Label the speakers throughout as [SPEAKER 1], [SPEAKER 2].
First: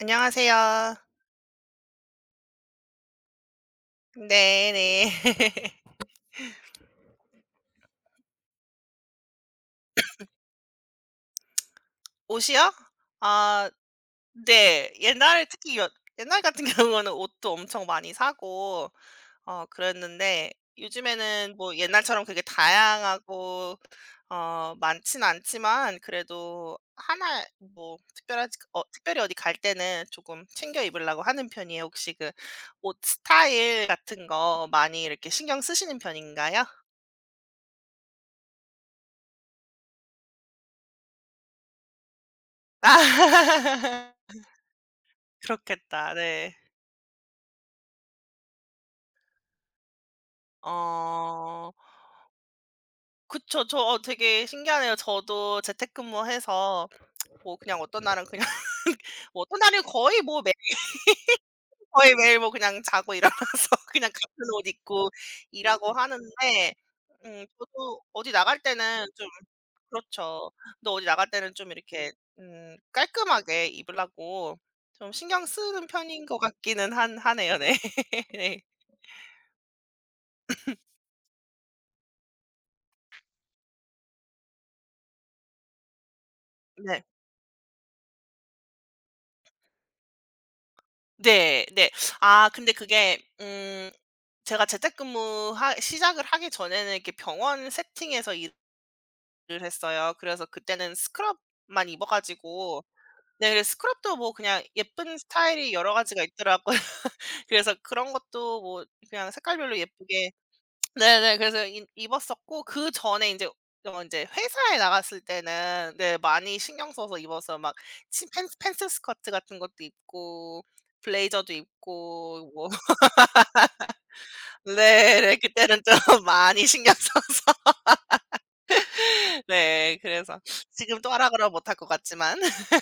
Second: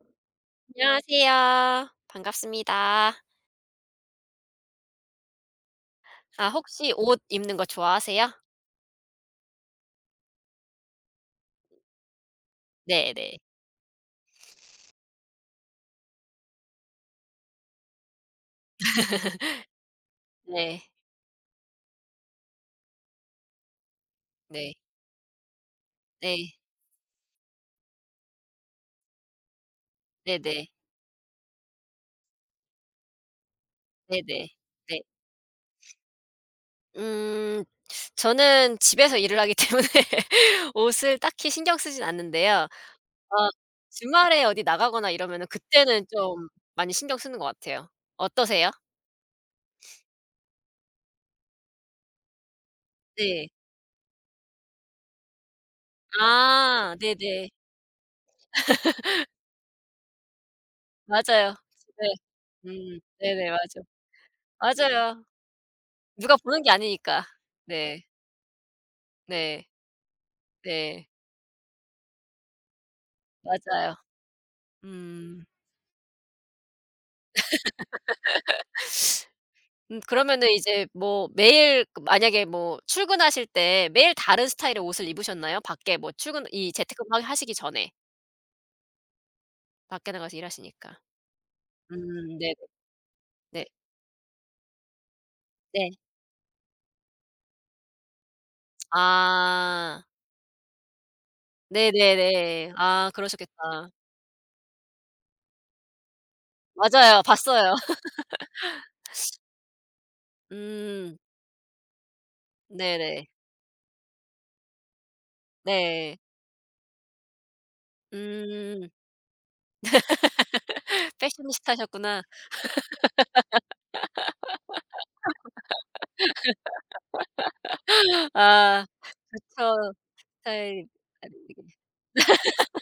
[SPEAKER 1] 안녕하세요.
[SPEAKER 2] 안녕하세요. 반갑습니다.
[SPEAKER 1] 네네.
[SPEAKER 2] 아 혹시 옷 입는 거 좋아하세요?
[SPEAKER 1] 옷이요?
[SPEAKER 2] 네네.
[SPEAKER 1] 아 네. 옛날에 특히 여 옛날 같은 경우는 옷도 엄청 많이 사고 그랬는데
[SPEAKER 2] 네.
[SPEAKER 1] 요즘에는 뭐 옛날처럼 그게 다양하고
[SPEAKER 2] 네.
[SPEAKER 1] 많진 않지만
[SPEAKER 2] 네.
[SPEAKER 1] 그래도 하나 뭐 특별하지 어 특별히 어디 갈 때는 조금
[SPEAKER 2] 네네.
[SPEAKER 1] 챙겨 입으려고 하는 편이에요. 혹시 그 옷 스타일 같은
[SPEAKER 2] 네네.
[SPEAKER 1] 거
[SPEAKER 2] 네.
[SPEAKER 1] 많이 이렇게 신경 쓰시는 편인가요?
[SPEAKER 2] 음 저는 집에서 일을 하기 때문에 옷을 딱히 신경 쓰진 않는데요. 어
[SPEAKER 1] 아.
[SPEAKER 2] 주말에 어디 나가거나 이러면은 그때는
[SPEAKER 1] 그렇겠다.
[SPEAKER 2] 좀
[SPEAKER 1] 네.
[SPEAKER 2] 많이 신경 쓰는 것 같아요. 어떠세요?
[SPEAKER 1] 어.
[SPEAKER 2] 네.
[SPEAKER 1] 그쵸. 저 되게 신기하네요. 저도 재택근무해서
[SPEAKER 2] 아 네네.
[SPEAKER 1] 뭐 그냥 어떤 날은 그냥 뭐 어떤 날은
[SPEAKER 2] 맞아요. 네.
[SPEAKER 1] 거의 매일 뭐 그냥 자고 일어나서
[SPEAKER 2] 네네. 맞아.
[SPEAKER 1] 그냥 같은 옷 입고
[SPEAKER 2] 맞아요.
[SPEAKER 1] 일하고
[SPEAKER 2] 누가 보는 게
[SPEAKER 1] 하는데
[SPEAKER 2] 아니니까.
[SPEAKER 1] 저도
[SPEAKER 2] 네.
[SPEAKER 1] 어디 나갈 때는 좀
[SPEAKER 2] 네.
[SPEAKER 1] 그렇죠. 근
[SPEAKER 2] 네.
[SPEAKER 1] 어디 나갈 때는 좀 이렇게 깔끔하게
[SPEAKER 2] 맞아요.
[SPEAKER 1] 입으려고 좀
[SPEAKER 2] 음.
[SPEAKER 1] 신경 쓰는 편인 것 같기는 한 하네요. 네. 네.
[SPEAKER 2] 그러면은 이제 뭐 매일 그 만약에 뭐 출근하실 때 매일 다른 스타일의 옷을 입으셨나요? 밖에 뭐 출근 이
[SPEAKER 1] 네.
[SPEAKER 2] 재택근무 하 하시기 전에 밖에 나가서 일하시니까.
[SPEAKER 1] 네. 네. 아
[SPEAKER 2] 네네.
[SPEAKER 1] 근데 그게
[SPEAKER 2] 네.
[SPEAKER 1] 제가 재택근무 하
[SPEAKER 2] 네.
[SPEAKER 1] 시작을 하기 전에는 이렇게 병원 세팅에서 일을
[SPEAKER 2] 아.
[SPEAKER 1] 했어요. 그래서 그때는 스크럽만 입어
[SPEAKER 2] 네네네.
[SPEAKER 1] 가지고
[SPEAKER 2] 아
[SPEAKER 1] 네, 그래서
[SPEAKER 2] 그러셨겠다.
[SPEAKER 1] 스크럽도 뭐 그냥 예쁜 스타일이 여러 가지가 있더라고요.
[SPEAKER 2] 맞아요. 봤어요.
[SPEAKER 1] 그래서 그런 것도 뭐 그냥 색깔별로 예쁘게
[SPEAKER 2] 음.
[SPEAKER 1] 네네, 그래서 이 입었었고,
[SPEAKER 2] 네네.
[SPEAKER 1] 그전에 이제어제 회사에 나갔을 때는 네,
[SPEAKER 2] 네.
[SPEAKER 1] 많이 신경 써서 입어서 막 치 팬츠
[SPEAKER 2] 음.
[SPEAKER 1] 팬츠 스커트 같은 것도 입고 블레이저도
[SPEAKER 2] 패셔니스타셨구나.
[SPEAKER 1] 입고 뭐 네네, 그때는 좀 많이 신경 써서
[SPEAKER 2] 아 그쵸.
[SPEAKER 1] 네. 그래서
[SPEAKER 2] 스타일
[SPEAKER 1] 지금 또 하라 그러면 못할
[SPEAKER 2] 다르게.
[SPEAKER 1] 것 같지만.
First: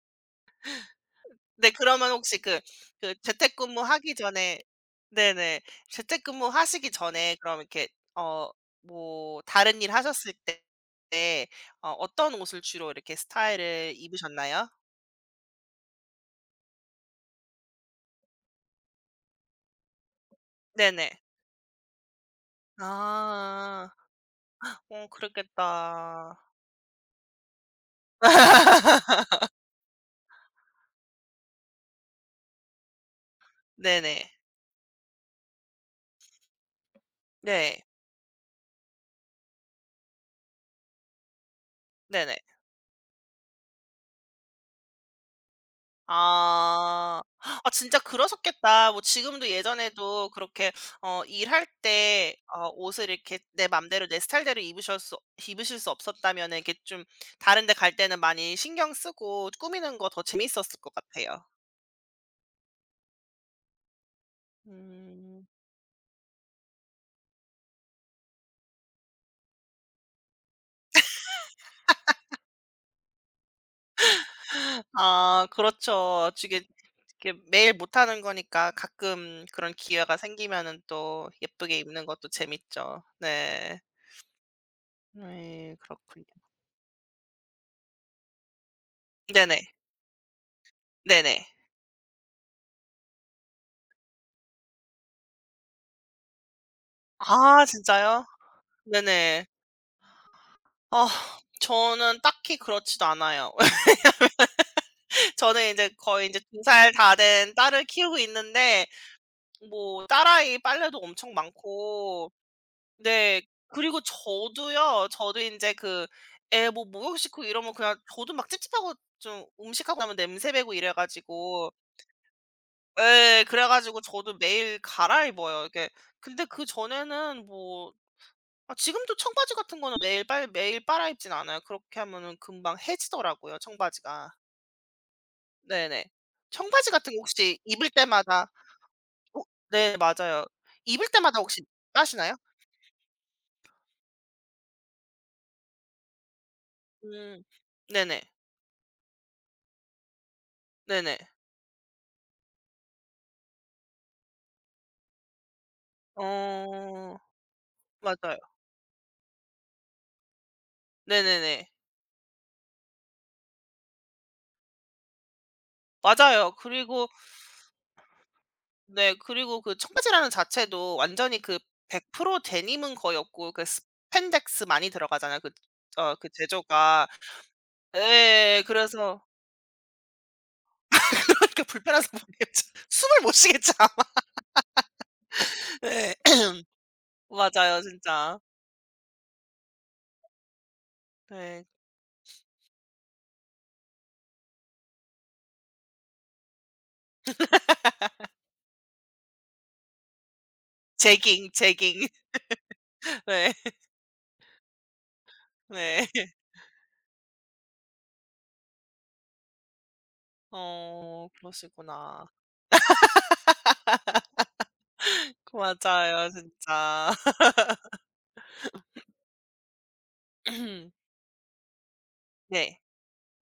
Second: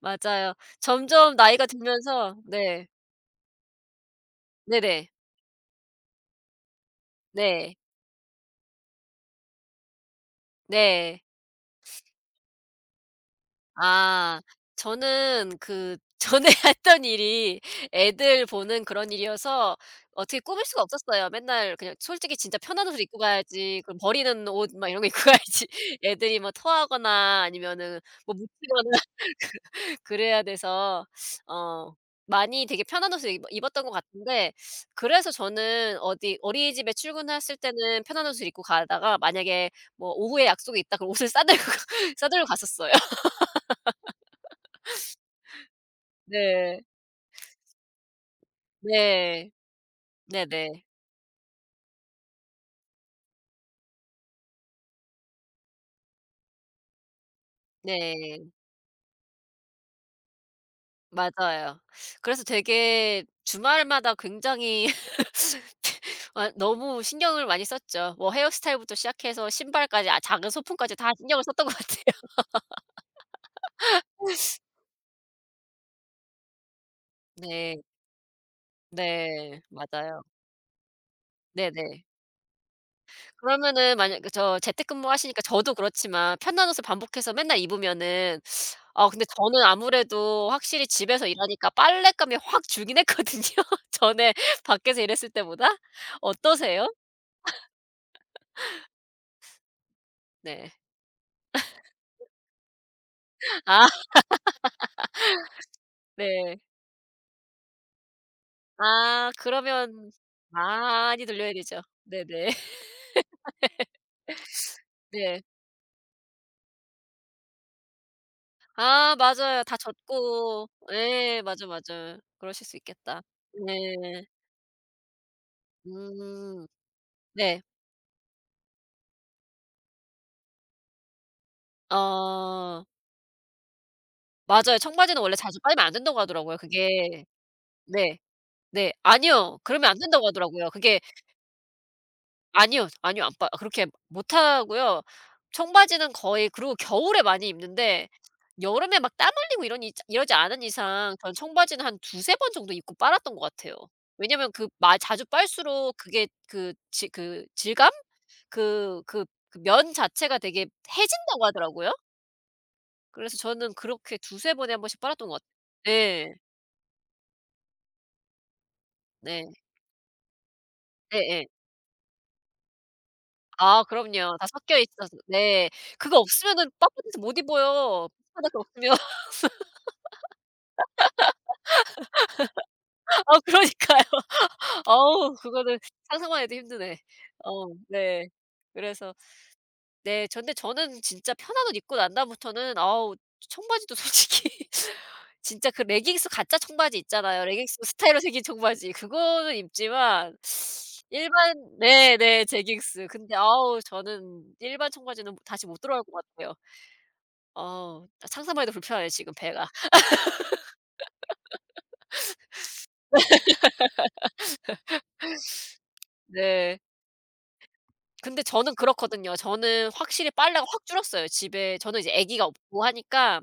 [SPEAKER 2] 맞아요. 점점 나이가
[SPEAKER 1] 네, 그러면
[SPEAKER 2] 들면서
[SPEAKER 1] 혹시 그
[SPEAKER 2] 네.
[SPEAKER 1] 그 재택근무하기 전에
[SPEAKER 2] 네네.
[SPEAKER 1] 네네. 재택근무하시기 전에 그럼
[SPEAKER 2] 네.
[SPEAKER 1] 이렇게 어 뭐 다른 일 하셨을 때
[SPEAKER 2] 네.
[SPEAKER 1] 네, 어떤 옷을 주로 이렇게 스타일을
[SPEAKER 2] 아.
[SPEAKER 1] 입으셨나요?
[SPEAKER 2] 저는 그 전에 했던 일이 애들 보는 그런 일이어서 어떻게 꾸밀 수가
[SPEAKER 1] 네네.
[SPEAKER 2] 없었어요. 맨날 그냥 솔직히 진짜 편한 옷을 입고 가야지,
[SPEAKER 1] 아.
[SPEAKER 2] 그럼 버리는 옷 막 이런 거 입고 가야지.
[SPEAKER 1] 그랬겠다.
[SPEAKER 2] 애들이 뭐 토하거나 아니면은 뭐 묻히거나 그래야 돼서 어 많이 되게 편한 옷을 입 입었던 것
[SPEAKER 1] 네네.
[SPEAKER 2] 같은데. 그래서 저는 어디 어린이집에 출근했을
[SPEAKER 1] 네.
[SPEAKER 2] 때는 편한 옷을 입고 가다가 만약에 뭐 오후에 약속이 있다 그럼 옷을 싸 들고
[SPEAKER 1] 네네.
[SPEAKER 2] 갔었어요. 네.
[SPEAKER 1] 아. 아 진짜 그러셨겠다. 뭐 지금도
[SPEAKER 2] 네.
[SPEAKER 1] 예전에도
[SPEAKER 2] 네네.
[SPEAKER 1] 그렇게
[SPEAKER 2] 네.
[SPEAKER 1] 일할 때 옷을 이렇게 내 맘대로 내 스타일대로 입으실 수 없었다면 이렇게 좀 다른 데 갈 때는
[SPEAKER 2] 네,
[SPEAKER 1] 많이 신경 쓰고 꾸미는 거 더 재밌었을 것 같아요.
[SPEAKER 2] 맞아요. 그래서 되게 주말마다 굉장히
[SPEAKER 1] 음.
[SPEAKER 2] 아 너무 신경을 많이 썼죠. 뭐 헤어스타일부터 시작해서 신발까지 아 작은 소품까지 다 신경을 썼던 것 같아요.
[SPEAKER 1] 아 그렇죠. 이게 이렇게 매일
[SPEAKER 2] 네.
[SPEAKER 1] 못 하는 거니까 가끔
[SPEAKER 2] 네.
[SPEAKER 1] 그런 기회가
[SPEAKER 2] 맞아요.
[SPEAKER 1] 생기면은 또 예쁘게
[SPEAKER 2] 네네.
[SPEAKER 1] 입는 것도 재밌죠. 네.
[SPEAKER 2] 그러면은 만약 그 저 재택근무하시니까 저도
[SPEAKER 1] 네. 그렇군요.
[SPEAKER 2] 그렇지만 편한 옷을 반복해서 맨날 입으면은. 아 근데 저는
[SPEAKER 1] 네네.
[SPEAKER 2] 아무래도 확실히 집에서
[SPEAKER 1] 네네.
[SPEAKER 2] 일하니까 빨랫감이 확 줄긴 했거든요, 전에 밖에서 일했을 때보다. 어떠세요?
[SPEAKER 1] 아 진짜요? 네네.
[SPEAKER 2] 네.
[SPEAKER 1] 아 저는 딱히 그렇지도 않아요.
[SPEAKER 2] 아
[SPEAKER 1] 저는 이제 거의 이제
[SPEAKER 2] 네.
[SPEAKER 1] 2 살 다 된 딸을 키우고 있는데
[SPEAKER 2] 아
[SPEAKER 1] 뭐
[SPEAKER 2] 그러면
[SPEAKER 1] 딸아이 빨래도
[SPEAKER 2] 많이
[SPEAKER 1] 엄청
[SPEAKER 2] 돌려야 되죠.
[SPEAKER 1] 많고
[SPEAKER 2] 네네.
[SPEAKER 1] 네, 그리고 저도요. 저도
[SPEAKER 2] 네.
[SPEAKER 1] 이제 그 애 뭐 목욕 시키고 이러면 그냥 저도 막 찝찝하고
[SPEAKER 2] 아
[SPEAKER 1] 좀
[SPEAKER 2] 맞아요. 다
[SPEAKER 1] 음식하고 나면 냄새
[SPEAKER 2] 젖고
[SPEAKER 1] 배고 이래
[SPEAKER 2] 예 맞아,
[SPEAKER 1] 가지고
[SPEAKER 2] 맞아. 그러실 수 있겠다.
[SPEAKER 1] 예. 그래 가지고
[SPEAKER 2] 네.
[SPEAKER 1] 저도 매일 갈아입어요. 이렇게 근데
[SPEAKER 2] 음.
[SPEAKER 1] 그전에는
[SPEAKER 2] 네.
[SPEAKER 1] 뭐 아, 지금도 청바지 같은 거는 매일 빨아 입진 않아요. 그렇게 하면은 금방
[SPEAKER 2] 어.
[SPEAKER 1] 해지더라고요 청바지가.
[SPEAKER 2] 맞아요. 청바지는 원래 자주 빨면 안
[SPEAKER 1] 네네.
[SPEAKER 2] 된다고 하더라고요.
[SPEAKER 1] 청바지 같은 거
[SPEAKER 2] 그게
[SPEAKER 1] 혹시 입을
[SPEAKER 2] 네.
[SPEAKER 1] 때마다
[SPEAKER 2] 네.
[SPEAKER 1] 어
[SPEAKER 2] 아니요. 그러면 안
[SPEAKER 1] 네,
[SPEAKER 2] 된다고
[SPEAKER 1] 맞아요.
[SPEAKER 2] 하더라고요. 그게.
[SPEAKER 1] 입을 때마다 혹시 빠시나요?
[SPEAKER 2] 아니요, 아니요. 안 빨 그렇게 못 하고요. 청바지는 거의 그리고 겨울에
[SPEAKER 1] 음.
[SPEAKER 2] 많이 입는데
[SPEAKER 1] 네네.
[SPEAKER 2] 여름에 막 땀 흘리고 이런 이자 이러지 않은 이상
[SPEAKER 1] 네네.
[SPEAKER 2] 전 청바지는 한 두세 번 정도 입고 빨았던 것 같아요. 왜냐면 그 마 자주 빨수록 그게 그 지
[SPEAKER 1] 어
[SPEAKER 2] 그 질감?
[SPEAKER 1] 맞아요.
[SPEAKER 2] 그 그 그 면 자체가 되게 해진다고
[SPEAKER 1] 네네네.
[SPEAKER 2] 하더라고요. 그래서 저는 그렇게 두세 번에 한 번씩 빨았던 것 같아요. 네.
[SPEAKER 1] 맞아요. 그리고 네,
[SPEAKER 2] 네.
[SPEAKER 1] 그리고 그 청바지라는 자체도 완전히
[SPEAKER 2] 예예.
[SPEAKER 1] 그 100% 데님은 거의 없고 그
[SPEAKER 2] 아 그럼요. 다
[SPEAKER 1] 스판덱스
[SPEAKER 2] 섞여
[SPEAKER 1] 많이
[SPEAKER 2] 있어서.
[SPEAKER 1] 들어가잖아요
[SPEAKER 2] 네. 그거
[SPEAKER 1] 그
[SPEAKER 2] 없으면은 빡꾸
[SPEAKER 1] 제조가.
[SPEAKER 2] 내서 못 입어요. 바닥에
[SPEAKER 1] 네. 예,
[SPEAKER 2] 없으면.
[SPEAKER 1] 그래서 그러니까 불편한 상황이었죠. 숨을 못
[SPEAKER 2] 아
[SPEAKER 1] 쉬겠죠 아마.
[SPEAKER 2] 그러니까요. 어우 그거는
[SPEAKER 1] 네.
[SPEAKER 2] 상상만 해도 힘드네. 어
[SPEAKER 1] 맞아요
[SPEAKER 2] 네.
[SPEAKER 1] 진짜.
[SPEAKER 2] 그래서 네 저 근데 저는 진짜
[SPEAKER 1] 네.
[SPEAKER 2] 편한 옷 입고 난 다음부터는 아우 청바지도 솔직히 진짜 그 레깅스 가짜 청바지 있잖아요. 레깅스 스타일로 생긴 청바지. 그거는 입지만
[SPEAKER 1] 재깅,
[SPEAKER 2] 일반
[SPEAKER 1] 재깅.
[SPEAKER 2] 네네. 제깅스. 근데
[SPEAKER 1] 네.
[SPEAKER 2] 아우 저는 일반 청바지는 다시 못 들어갈
[SPEAKER 1] 네.
[SPEAKER 2] 것 같아요. 어. 상상만 해도 불편해요 지금 배가.
[SPEAKER 1] 그러시구나. 맞아요
[SPEAKER 2] 네.
[SPEAKER 1] 진짜.
[SPEAKER 2] 근데 저는 그렇거든요. 저는 확실히 빨래가 확 줄었어요. 집에 저는 이제 아기가
[SPEAKER 1] 네.
[SPEAKER 2] 없고 하니까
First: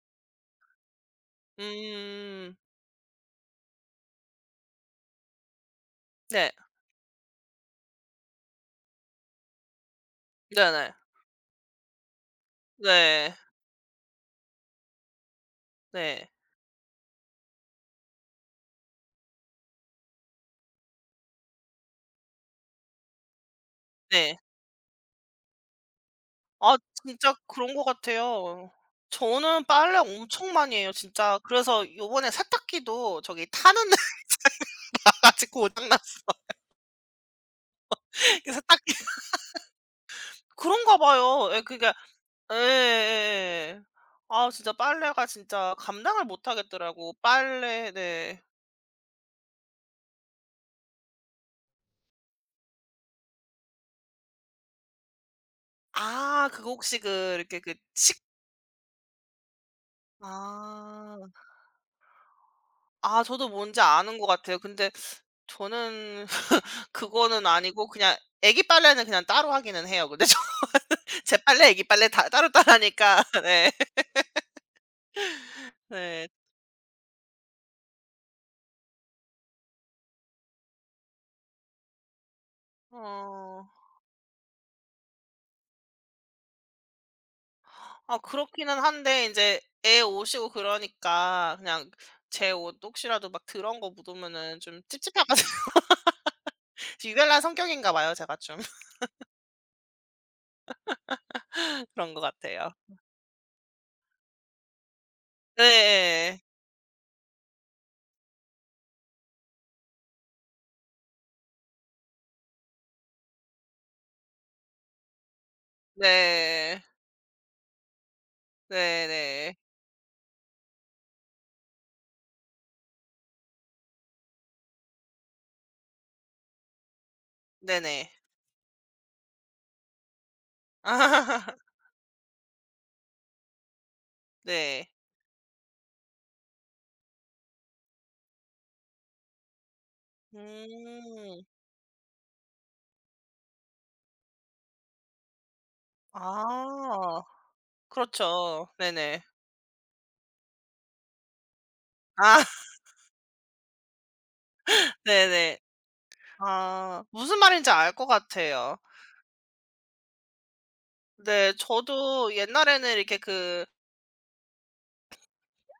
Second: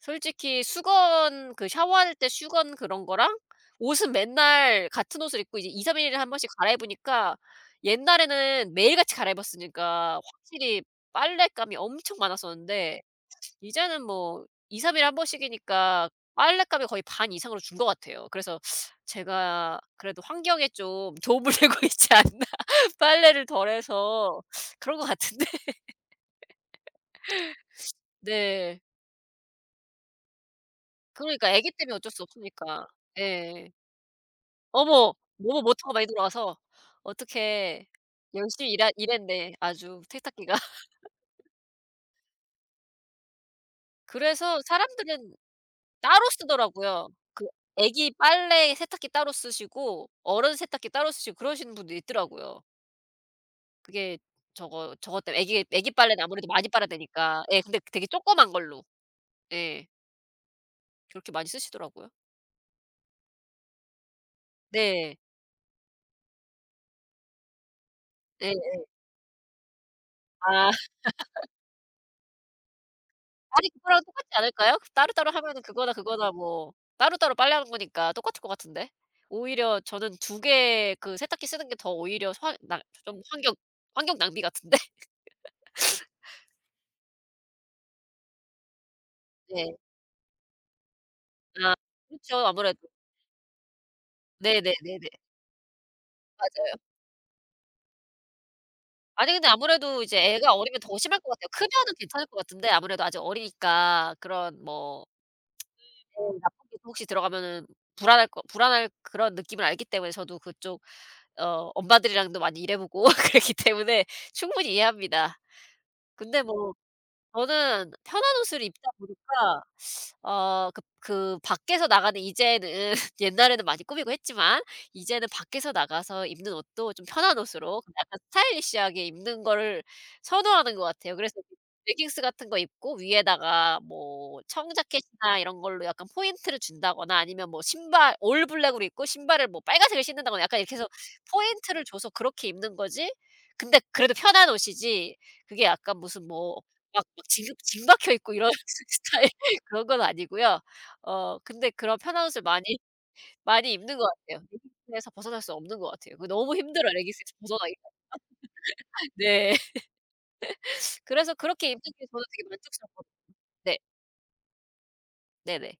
[SPEAKER 2] 솔직히 수건 그 샤워할 때
[SPEAKER 1] 음.
[SPEAKER 2] 수건 그런 거랑 옷은 맨날 같은 옷을 입고 이제 이삼 일에 한 번씩
[SPEAKER 1] 네.
[SPEAKER 2] 갈아입으니까 옛날에는 매일같이 갈아입었으니까 확실히
[SPEAKER 1] 네네.
[SPEAKER 2] 빨랫감이 엄청 많았었는데
[SPEAKER 1] 네.
[SPEAKER 2] 이제는 뭐 2-3 일에 한 번씩이니까
[SPEAKER 1] 네.
[SPEAKER 2] 빨래값이 거의 반 이상으로 준 것 같아요. 그래서 제가 그래도 환경에 좀 도움을 되고 있지 않나. 빨래를 덜
[SPEAKER 1] 네.
[SPEAKER 2] 해서 그런 것 같은데.
[SPEAKER 1] 아 진짜 그런 것 같아요.
[SPEAKER 2] 네.
[SPEAKER 1] 저는 빨래 엄청 많이 해요 진짜.
[SPEAKER 2] 그러니까 아기
[SPEAKER 1] 그래서
[SPEAKER 2] 때문에 어쩔 수
[SPEAKER 1] 요번에
[SPEAKER 2] 없으니까.
[SPEAKER 1] 세탁기도 저기
[SPEAKER 2] 예.
[SPEAKER 1] 타는 데 가
[SPEAKER 2] 어머. 너무
[SPEAKER 1] 가지고 고장
[SPEAKER 2] 모터가
[SPEAKER 1] 난
[SPEAKER 2] 많이 돌아와서 어떻게
[SPEAKER 1] 그래서
[SPEAKER 2] 열심히
[SPEAKER 1] 딱
[SPEAKER 2] 일하 일했네 아주 세탁기가.
[SPEAKER 1] 그런가 봐요. 예 그러니까 예 예, 예. 아
[SPEAKER 2] 그래서
[SPEAKER 1] 진짜 빨래가
[SPEAKER 2] 사람들은
[SPEAKER 1] 진짜
[SPEAKER 2] 따로
[SPEAKER 1] 감당을 못
[SPEAKER 2] 쓰더라고요.
[SPEAKER 1] 하겠더라고.
[SPEAKER 2] 그
[SPEAKER 1] 빨래
[SPEAKER 2] 아기
[SPEAKER 1] 네.
[SPEAKER 2] 빨래 세탁기 따로 쓰시고 어른 세탁기 따로 쓰시고 그러시는 분도 있더라고요. 그게 저거 저것 때문에 애기 빨래는 아무래도
[SPEAKER 1] 아
[SPEAKER 2] 많이
[SPEAKER 1] 그거
[SPEAKER 2] 빨아야
[SPEAKER 1] 혹시 그
[SPEAKER 2] 되니까.
[SPEAKER 1] 이렇게
[SPEAKER 2] 예
[SPEAKER 1] 그
[SPEAKER 2] 근데 되게
[SPEAKER 1] 식
[SPEAKER 2] 조그만 걸로. 예.
[SPEAKER 1] 아.
[SPEAKER 2] 그렇게 많이 쓰시더라고요.
[SPEAKER 1] 아 저도 뭔지 아는 것 같아요. 근데
[SPEAKER 2] 네.
[SPEAKER 1] 저는 그거는 아니고 그냥
[SPEAKER 2] 예.
[SPEAKER 1] 애기 빨래는 그냥 따로 하기는 해요. 근데 저
[SPEAKER 2] 아.
[SPEAKER 1] 제 빨래, 애기 빨래 다 따로따로 하니까.
[SPEAKER 2] 아니
[SPEAKER 1] 네.
[SPEAKER 2] 그거랑 똑같지 않을까요? 따로따로 하면은 그거나
[SPEAKER 1] 네.
[SPEAKER 2] 그거나 뭐 따로따로 빨래하는 거니까 똑같을 것 같은데. 오히려 저는 두 개 그 세탁기 쓰는 게 더 오히려 화 낭 좀 환경
[SPEAKER 1] 어.
[SPEAKER 2] 환경 낭비 같은데.
[SPEAKER 1] 아 그렇기는 한데 이제
[SPEAKER 2] 네.
[SPEAKER 1] 애 오시고 그러니까
[SPEAKER 2] 아
[SPEAKER 1] 그냥
[SPEAKER 2] 그렇죠.
[SPEAKER 1] 제 옷
[SPEAKER 2] 아무래도.
[SPEAKER 1] 혹시라도 막 더러운 거 묻으면은 좀
[SPEAKER 2] 네네네네.
[SPEAKER 1] 찝찝해 가지고
[SPEAKER 2] 맞아요.
[SPEAKER 1] 유별난 성격인가 봐요 제가 좀.
[SPEAKER 2] 아니 근데 아무래도 이제 애가 어리면 더 심할 것 같아요. 크면은
[SPEAKER 1] 그런 것
[SPEAKER 2] 괜찮을 것 같은데
[SPEAKER 1] 같아요.
[SPEAKER 2] 아무래도 아직 어리니까 그런 뭐 네.
[SPEAKER 1] 네.
[SPEAKER 2] 나쁜 기술 혹시 들어가면은 불안할 그런 느낌을 알기 때문에 저도 그쪽 어 엄마들이랑도 많이 일해 보고 그랬기 때문에 충분히 이해합니다. 근데 뭐
[SPEAKER 1] 네.
[SPEAKER 2] 저는 편한 옷을 입다
[SPEAKER 1] 네 네.
[SPEAKER 2] 보니까 어 그 밖에서 나가는 이제는 옛날에는 많이 꾸미고 했지만 이제는 밖에서 나가서 입는 옷도 좀 편한 옷으로
[SPEAKER 1] 네네.
[SPEAKER 2] 약간 스타일리시하게 입는 거를 선호하는 것 같아요. 그래서 레깅스 같은 거 입고 위에다가 뭐
[SPEAKER 1] 네.
[SPEAKER 2] 청자켓이나 이런 걸로 약간 포인트를 준다거나 아니면 뭐 신발 올 블랙으로 입고 신발을 뭐 빨간색을 신는다거나 약간 이렇게 해서
[SPEAKER 1] 음.
[SPEAKER 2] 포인트를 줘서 그렇게 입는 거지. 근데 그래도 편한 옷이지 그게 약간 무슨 뭐 막
[SPEAKER 1] 아.
[SPEAKER 2] 징 박혀 있고 이런
[SPEAKER 1] 그렇죠. 네네.
[SPEAKER 2] 스타일 그런 건 아니고요. 어 근데 그런 편한 옷을
[SPEAKER 1] 아
[SPEAKER 2] 많이 입는 것 같아요. 레깅스에서 벗어날 수
[SPEAKER 1] 네네.
[SPEAKER 2] 없는 것 같아요. 그 너무 힘들어요,
[SPEAKER 1] 아
[SPEAKER 2] 레깅스에서
[SPEAKER 1] 무슨 말인지
[SPEAKER 2] 벗어나기가.
[SPEAKER 1] 알 것 같아요.
[SPEAKER 2] 네. 그래서
[SPEAKER 1] 네.
[SPEAKER 2] 그렇게 입는 게 저는
[SPEAKER 1] 저도
[SPEAKER 2] 되게
[SPEAKER 1] 옛날에는
[SPEAKER 2] 만족스럽거든요.
[SPEAKER 1] 이렇게 그
[SPEAKER 2] 네. 네네.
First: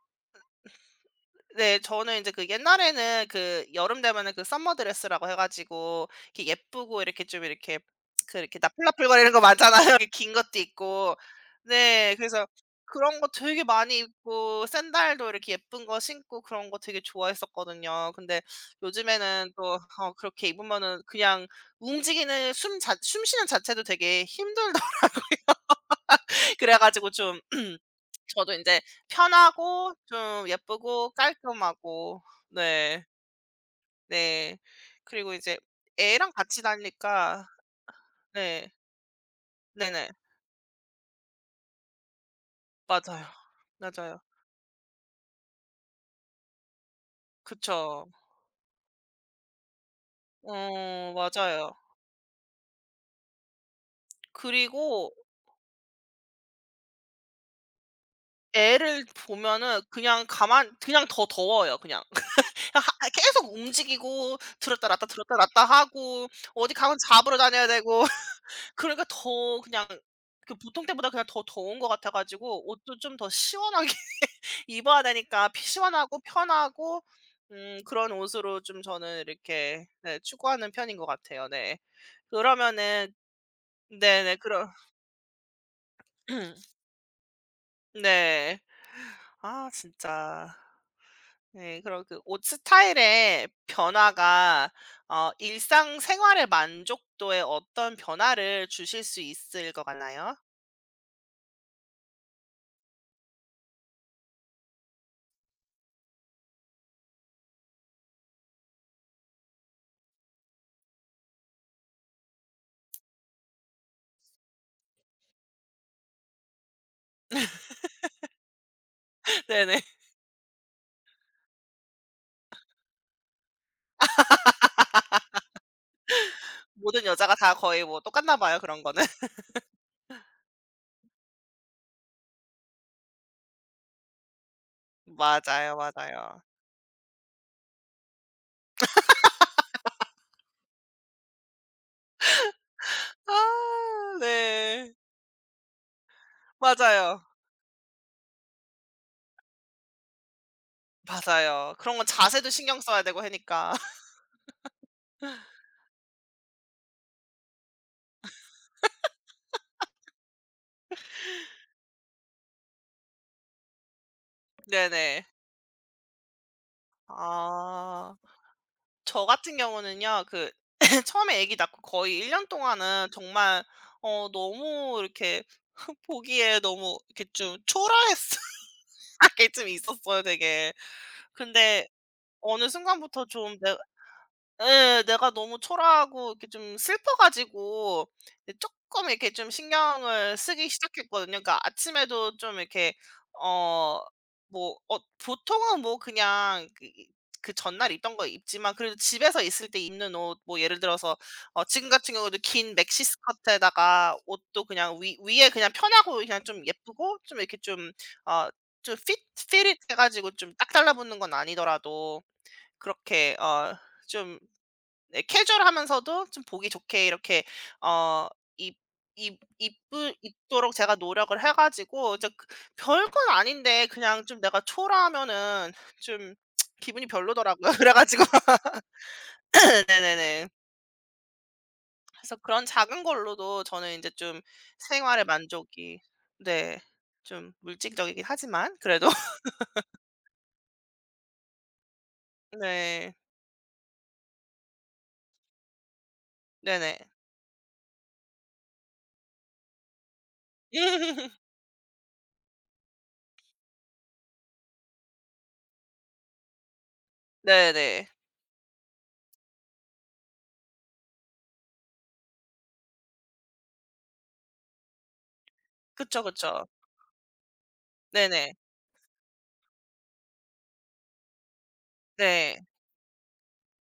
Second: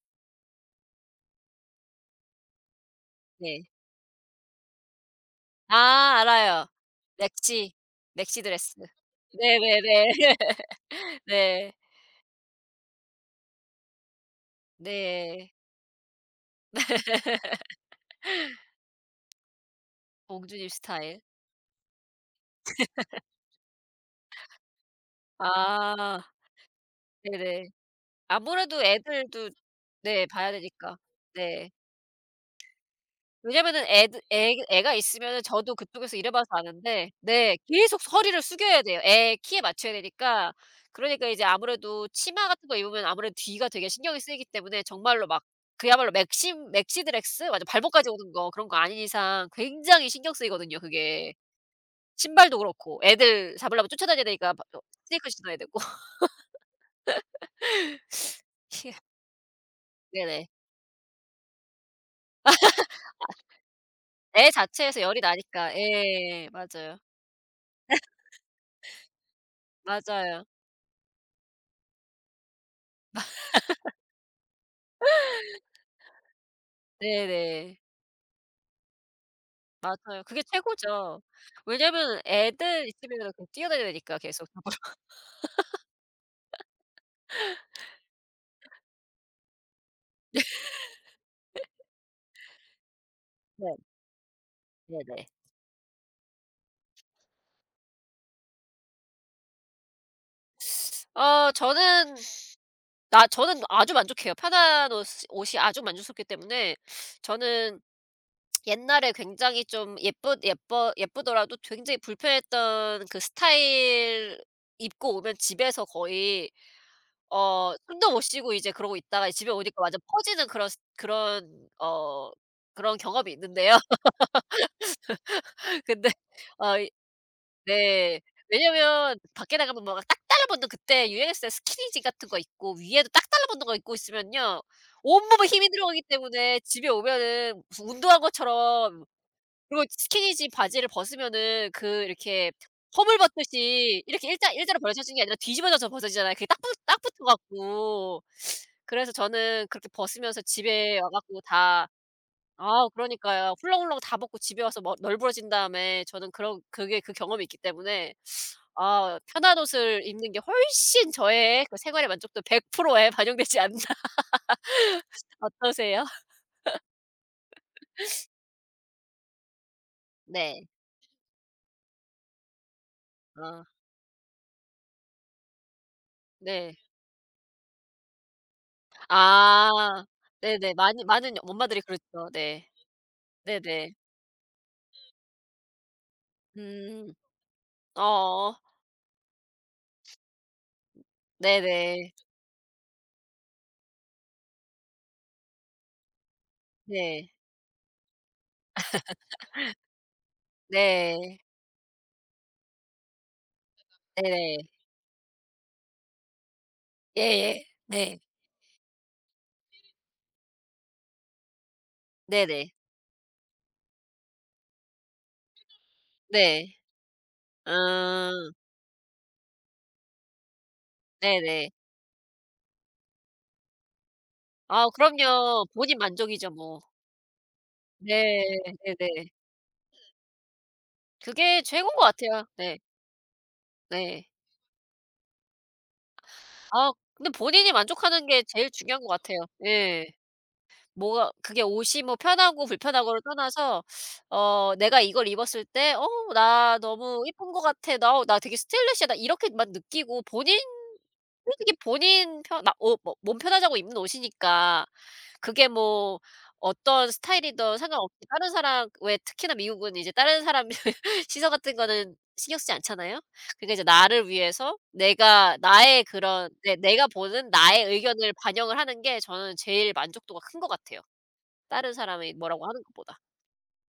[SPEAKER 1] 네. 저는 이제 그 옛날에는
[SPEAKER 2] 네.
[SPEAKER 1] 그 여름 되면은 그 섬머 드레스라고 해 가지고
[SPEAKER 2] 아
[SPEAKER 1] 이렇게
[SPEAKER 2] 알아요.
[SPEAKER 1] 예쁘고 이렇게 좀
[SPEAKER 2] 맥시,
[SPEAKER 1] 이렇게 그
[SPEAKER 2] 맥시
[SPEAKER 1] 이렇게
[SPEAKER 2] 드레스.
[SPEAKER 1] 나풀나풀거리는 거 많잖아요.
[SPEAKER 2] 네네네.
[SPEAKER 1] 이렇게 긴 것도 있고.
[SPEAKER 2] 네.
[SPEAKER 1] 네. 그래서 그런 거 되게 많이 입고 샌들도
[SPEAKER 2] 네.
[SPEAKER 1] 이렇게 예쁜 거 신고 그런 거 되게 좋아했었거든요. 근데 요즘에는 또 그렇게
[SPEAKER 2] 봉준님
[SPEAKER 1] 입으면은
[SPEAKER 2] 스타일.
[SPEAKER 1] 그냥 움직이는 숨 쉬는 자체도 되게 힘들다
[SPEAKER 2] 아
[SPEAKER 1] 그래 가지고 좀
[SPEAKER 2] 네네.
[SPEAKER 1] 저도 이제
[SPEAKER 2] 아무래도 애들도
[SPEAKER 1] 편하고
[SPEAKER 2] 네
[SPEAKER 1] 좀
[SPEAKER 2] 봐야 되니까.
[SPEAKER 1] 예쁘고
[SPEAKER 2] 네.
[SPEAKER 1] 깔끔하고 네.
[SPEAKER 2] 왜냐면은 애드 애
[SPEAKER 1] 네.
[SPEAKER 2] 애가
[SPEAKER 1] 그리고
[SPEAKER 2] 있으면은
[SPEAKER 1] 이제
[SPEAKER 2] 저도 그쪽에서
[SPEAKER 1] 애랑
[SPEAKER 2] 일해봐서
[SPEAKER 1] 같이
[SPEAKER 2] 아는데
[SPEAKER 1] 다니니까
[SPEAKER 2] 네 계속 허리를
[SPEAKER 1] 네.
[SPEAKER 2] 숙여야 돼요. 애 키에 맞춰야
[SPEAKER 1] 네네.
[SPEAKER 2] 되니까. 그러니까 이제 아무래도 치마 같은 거 입으면
[SPEAKER 1] 맞아요.
[SPEAKER 2] 아무래도 뒤가 되게 신경이
[SPEAKER 1] 맞아요.
[SPEAKER 2] 쓰이기 때문에 정말로 막 그야말로 맥심 맥시드렉스 맞아 발목까지
[SPEAKER 1] 그쵸.
[SPEAKER 2] 오는 거 그런 거 아닌 이상 굉장히 신경 쓰이거든요 그게.
[SPEAKER 1] 맞아요.
[SPEAKER 2] 신발도 그렇고 애들 잡으려면 쫓아다녀야 되니까 막 어
[SPEAKER 1] 그리고
[SPEAKER 2] 스니커 신어야 되고.
[SPEAKER 1] 애를 보면은
[SPEAKER 2] 예
[SPEAKER 1] 그냥
[SPEAKER 2] 네네.
[SPEAKER 1] 가만 그냥 더 더워요 그냥. 하 아 계속 움직이고
[SPEAKER 2] 애
[SPEAKER 1] 들었다
[SPEAKER 2] 자체에서
[SPEAKER 1] 놨다
[SPEAKER 2] 열이
[SPEAKER 1] 들었다 놨다
[SPEAKER 2] 나니까.
[SPEAKER 1] 하고
[SPEAKER 2] 예
[SPEAKER 1] 어디 가면
[SPEAKER 2] 맞아요.
[SPEAKER 1] 잡으러 다녀야 되고 그러니까 더 그냥
[SPEAKER 2] 맞아요.
[SPEAKER 1] 그 보통 때보다 그냥 더 더운 것 같아 가지고 옷도 좀 더 시원하게 입어야 되니까 피 시원하고 편하고
[SPEAKER 2] 네네.
[SPEAKER 1] 그런 옷으로 좀 저는 이렇게 네
[SPEAKER 2] 맞아요. 그게
[SPEAKER 1] 추구하는 편인 것
[SPEAKER 2] 최고죠.
[SPEAKER 1] 같아요. 네.
[SPEAKER 2] 왜냐면 애들
[SPEAKER 1] 그러면은
[SPEAKER 2] 있으면은 그냥 뛰어다니니까
[SPEAKER 1] 네네.
[SPEAKER 2] 계속
[SPEAKER 1] 그런
[SPEAKER 2] 더불어
[SPEAKER 1] 네. 아 진짜 네 그런 그 옷 스타일의
[SPEAKER 2] 네.
[SPEAKER 1] 변화가
[SPEAKER 2] 네네.
[SPEAKER 1] 일상 생활의 만족도에 어떤 변화를 주실 수 있을 것 같나요?
[SPEAKER 2] 어 저는 나 저는 아주 만족해요. 편한 옷이 아주 만족스럽기 때문에 저는 옛날에 굉장히 좀 예쁘더라도 굉장히 불편했던 그 스타일 입고 오면 집에서 거의 어 숨도 못 쉬고 이제 그러고 있다가 집에
[SPEAKER 1] 네네.
[SPEAKER 2] 오니까 완전 퍼지는 그런 어 그런 경험이 있는데요. 근데 어
[SPEAKER 1] 모든 여자가 다 거의 뭐
[SPEAKER 2] 네.
[SPEAKER 1] 똑같나 봐요, 그런 거는.
[SPEAKER 2] 왜냐면 밖에 나가면 뭐가 딱 달라붙는 그때 유행했어요. 스키니지 같은 거 입고 위에도 딱 달라붙는 거 입고 있으면요. 온몸에 힘이
[SPEAKER 1] 맞아요,
[SPEAKER 2] 들어가기
[SPEAKER 1] 맞아요.
[SPEAKER 2] 때문에 집에 오면은 무슨 운동한 것처럼. 그리고 스키니지 바지를 벗으면은 그 이렇게 허물 벗듯이
[SPEAKER 1] 아
[SPEAKER 2] 이렇게 일자 일자로
[SPEAKER 1] 네.
[SPEAKER 2] 벌어지는 게 아니라 뒤집어져서 벗어지잖아요. 그게 딱 붙어
[SPEAKER 1] 맞아요.
[SPEAKER 2] 갖고. 그래서 저는 그렇게 벗으면서 집에 와 갖고
[SPEAKER 1] 맞아요.
[SPEAKER 2] 다
[SPEAKER 1] 그런 건 자세도 신경
[SPEAKER 2] 아
[SPEAKER 1] 써야 되고
[SPEAKER 2] 그러니까요.
[SPEAKER 1] 하니까.
[SPEAKER 2] 훌렁훌렁 다 벗고 집에 와서 머 널브러진 다음에 저는 그런 그게 그 경험이 있기 때문에 아 편한 옷을 입는 게 훨씬 저의 그 생활의 만족도 100%에 반영되지 않나
[SPEAKER 1] 네네.
[SPEAKER 2] 어떠세요?
[SPEAKER 1] 아. 저 같은 경우는요. 그
[SPEAKER 2] 네.
[SPEAKER 1] 처음에 아기 낳고 거의 1년 동안은 정말
[SPEAKER 2] 어
[SPEAKER 1] 너무 이렇게 보기에
[SPEAKER 2] 네.
[SPEAKER 1] 너무 이렇게 좀 초라했을때게좀
[SPEAKER 2] 아
[SPEAKER 1] 있었어요 되게.
[SPEAKER 2] 네네. 많이 많은 엄마들이
[SPEAKER 1] 근데
[SPEAKER 2] 그렇죠. 네.
[SPEAKER 1] 어느 순간부터 좀
[SPEAKER 2] 네네.
[SPEAKER 1] 예. 내가 너무 초라하고 이렇게 좀
[SPEAKER 2] 음.
[SPEAKER 1] 슬퍼 가지고
[SPEAKER 2] 어어.
[SPEAKER 1] 이제 조금 이렇게 좀 신경을 쓰기 시작했거든요. 그러니까
[SPEAKER 2] 네네.
[SPEAKER 1] 아침에도 좀 이렇게 어 뭐 보통은 뭐 그냥 그 이
[SPEAKER 2] 네.
[SPEAKER 1] 그 전날 입던 거 입지만 그래도 집에서 있을 때 입는 옷 뭐 예를 들어서
[SPEAKER 2] 네.
[SPEAKER 1] 지금 같은 경우도 긴 맥시 스커트에다가
[SPEAKER 2] 네네.
[SPEAKER 1] 옷도 그냥 위 위에 그냥 편하고 그냥 좀 예쁘고 좀 이렇게
[SPEAKER 2] 예예.
[SPEAKER 1] 좀
[SPEAKER 2] 네.
[SPEAKER 1] 어 좀 fit 해 가지고 좀 딱 달라붙는 건 아니더라도
[SPEAKER 2] 네네.
[SPEAKER 1] 그렇게 어좀 네 캐주얼하면서도 좀 보기
[SPEAKER 2] 네.
[SPEAKER 1] 좋게 이렇게 어
[SPEAKER 2] 아
[SPEAKER 1] 입 입 입을 입도록 제가 노력을 해
[SPEAKER 2] 네네.
[SPEAKER 1] 가지고 이제 그 별건 아닌데 그냥 좀 내가
[SPEAKER 2] 아 그럼요.
[SPEAKER 1] 초라하면은
[SPEAKER 2] 본인
[SPEAKER 1] 좀
[SPEAKER 2] 만족이죠 뭐.
[SPEAKER 1] 기분이 별로더라고요. 그래 가지고
[SPEAKER 2] 네. 네네.
[SPEAKER 1] 네네네.
[SPEAKER 2] 그게 최고인 것
[SPEAKER 1] 그래서
[SPEAKER 2] 같아요.
[SPEAKER 1] 그런
[SPEAKER 2] 네.
[SPEAKER 1] 작은 걸로도 저는 이제
[SPEAKER 2] 네.
[SPEAKER 1] 좀 생활의 만족이 네
[SPEAKER 2] 아 근데
[SPEAKER 1] 좀
[SPEAKER 2] 본인이
[SPEAKER 1] 물질적이긴
[SPEAKER 2] 만족하는 게 제일
[SPEAKER 1] 하지만
[SPEAKER 2] 중요한 것
[SPEAKER 1] 그래도
[SPEAKER 2] 같아요. 예. 뭐가 그게 옷이 뭐 편하고
[SPEAKER 1] 네.
[SPEAKER 2] 불편하고를 떠나서 어 '내가 이걸 입었을 때 어 나
[SPEAKER 1] 네네.
[SPEAKER 2] 너무 예쁜 것 같아. 나 어 나 되게 스타일리시하다.' 이렇게만 느끼고 본인 솔직히 본인 편 나 어 뭐 몸 편하자고 입는 옷이니까 그게 뭐 어떤 스타일이든
[SPEAKER 1] 네네.
[SPEAKER 2] 상관없이 다른 사람 왜 특히나 미국은 이제 다른 사람 시선 같은 거는 신경 쓰지 않잖아요. 그러니까 이제 나를 위해서 내가 나의
[SPEAKER 1] 그쵸,
[SPEAKER 2] 그런
[SPEAKER 1] 그쵸.
[SPEAKER 2] 내 내가 보는 나의 의견을
[SPEAKER 1] 네네.
[SPEAKER 2] 반영을 하는 게 저는 제일 만족도가 큰 것 같아요, 다른 사람이
[SPEAKER 1] 네.
[SPEAKER 2] 뭐라고 하는 것보다.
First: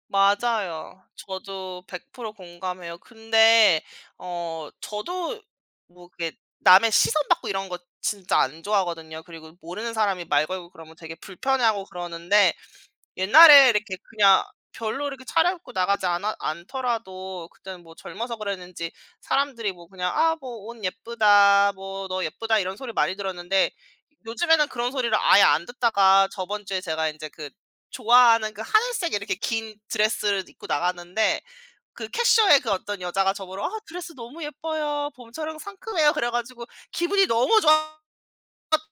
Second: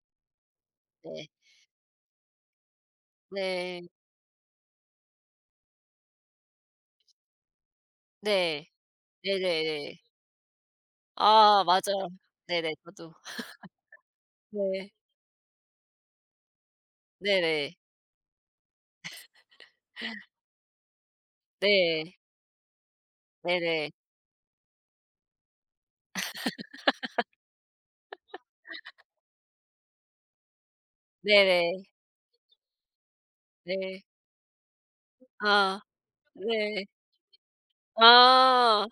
[SPEAKER 1] 맞아요.
[SPEAKER 2] 네.
[SPEAKER 1] 저도 100% 공감해요. 근데
[SPEAKER 2] 네.
[SPEAKER 1] 저도 뭐 그게 남의 시선 받고 이런 거 진짜 안
[SPEAKER 2] 네.
[SPEAKER 1] 좋아하거든요. 그리고 모르는
[SPEAKER 2] 네네네.
[SPEAKER 1] 사람이 말 걸고 그러면 되게
[SPEAKER 2] 아
[SPEAKER 1] 불편해하고
[SPEAKER 2] 맞아요.
[SPEAKER 1] 그러는데
[SPEAKER 2] 네네. 저도.
[SPEAKER 1] 옛날에 이렇게 그냥
[SPEAKER 2] 네.
[SPEAKER 1] 별로 이렇게 차려입고 나가지 않아 않더라도
[SPEAKER 2] 네네.
[SPEAKER 1] 그때는 뭐 젊어서 그랬는지 사람들이 뭐 그냥 "아 뭐 옷 예쁘다." 뭐
[SPEAKER 2] 네.
[SPEAKER 1] "너 예쁘다." 이런 소리 많이 들었는데
[SPEAKER 2] 네네.
[SPEAKER 1] 요즘에는 그런 소리를 아예 안 듣다가 저번 주에 제가 이제 그 좋아하는 그 하늘색 이렇게 긴 드레스를 입고 나갔는데
[SPEAKER 2] 네네.
[SPEAKER 1] 그 캐셔의 그 어떤 여자가 저보러 "아
[SPEAKER 2] 네.
[SPEAKER 1] 드레스 너무 예뻐요. 봄처럼
[SPEAKER 2] 아
[SPEAKER 1] 상큼해요." 그래 가지고
[SPEAKER 2] 네.
[SPEAKER 1] 기분이 너무 좋았던
[SPEAKER 2] 아.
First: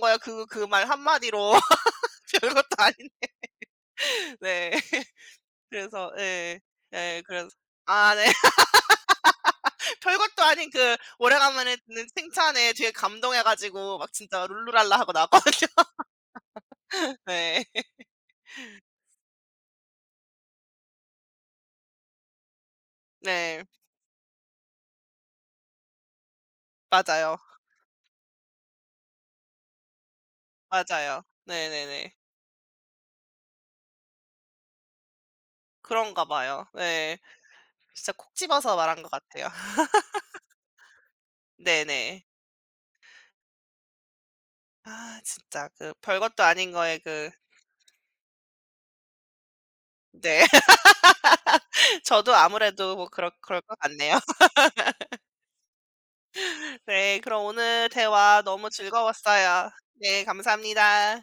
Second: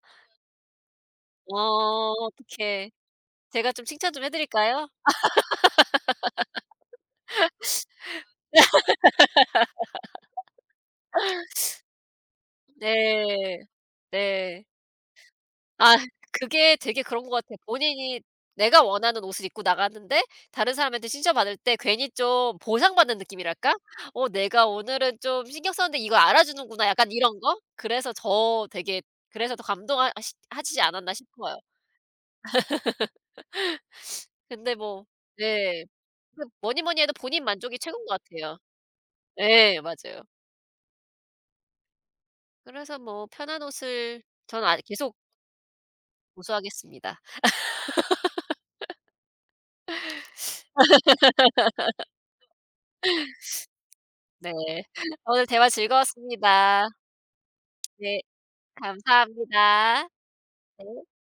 [SPEAKER 1] 거예요. 그 말 한마디로.
[SPEAKER 2] 어
[SPEAKER 1] 별것도
[SPEAKER 2] 어떡해.
[SPEAKER 1] 아닌
[SPEAKER 2] 제가 좀 칭찬 좀 해
[SPEAKER 1] 데
[SPEAKER 2] 드릴까요?
[SPEAKER 1] 그래서 예. 예 그래서 아 네. 별것도 아닌 그 오래간만에 듣는 칭찬에 되게 감동해
[SPEAKER 2] 네.
[SPEAKER 1] 가지고 막 진짜
[SPEAKER 2] 네.
[SPEAKER 1] 룰루랄라 하고 나왔거든요.
[SPEAKER 2] 아 그게 되게 그런 것 같아요.
[SPEAKER 1] 네.
[SPEAKER 2] 본인이 내가 원하는 옷을 입고 나갔는데 다른 사람한테 칭찬받을 때 괜히 좀 보상받는
[SPEAKER 1] 네.
[SPEAKER 2] 느낌이랄까? '어 내가 오늘은 좀 신경 썼는데 이걸 알아주는구나.' 약간 이런
[SPEAKER 1] 맞아요.
[SPEAKER 2] 거? 그래서 저 되게 그래서 더 감동하 시 하시지 않았나
[SPEAKER 1] 맞아요.
[SPEAKER 2] 싶어요.
[SPEAKER 1] 네네네.
[SPEAKER 2] 근데 뭐 네.
[SPEAKER 1] 그런가
[SPEAKER 2] 그
[SPEAKER 1] 봐요.
[SPEAKER 2] 뭐니 뭐니 해도
[SPEAKER 1] 네.
[SPEAKER 2] 본인 만족이 최고인
[SPEAKER 1] 진짜
[SPEAKER 2] 것
[SPEAKER 1] 콕
[SPEAKER 2] 같아요.
[SPEAKER 1] 집어서 말한 것 같아요.
[SPEAKER 2] 예 맞아요.
[SPEAKER 1] 네네.
[SPEAKER 2] 그래서 뭐 편한 옷을 저는 아 계속
[SPEAKER 1] 아 진짜 그 별것도 아닌 거에
[SPEAKER 2] 고수하겠습니다.
[SPEAKER 1] 그 네. 저도 아무래도 뭐 그럴 것 같네요.
[SPEAKER 2] 네. 오늘 대화 즐거웠습니다.
[SPEAKER 1] 네. 그럼 오늘
[SPEAKER 2] 네
[SPEAKER 1] 대화 너무 즐거웠어요.
[SPEAKER 2] 감사합니다.
[SPEAKER 1] 네.
[SPEAKER 2] 네.
[SPEAKER 1] 감사합니다.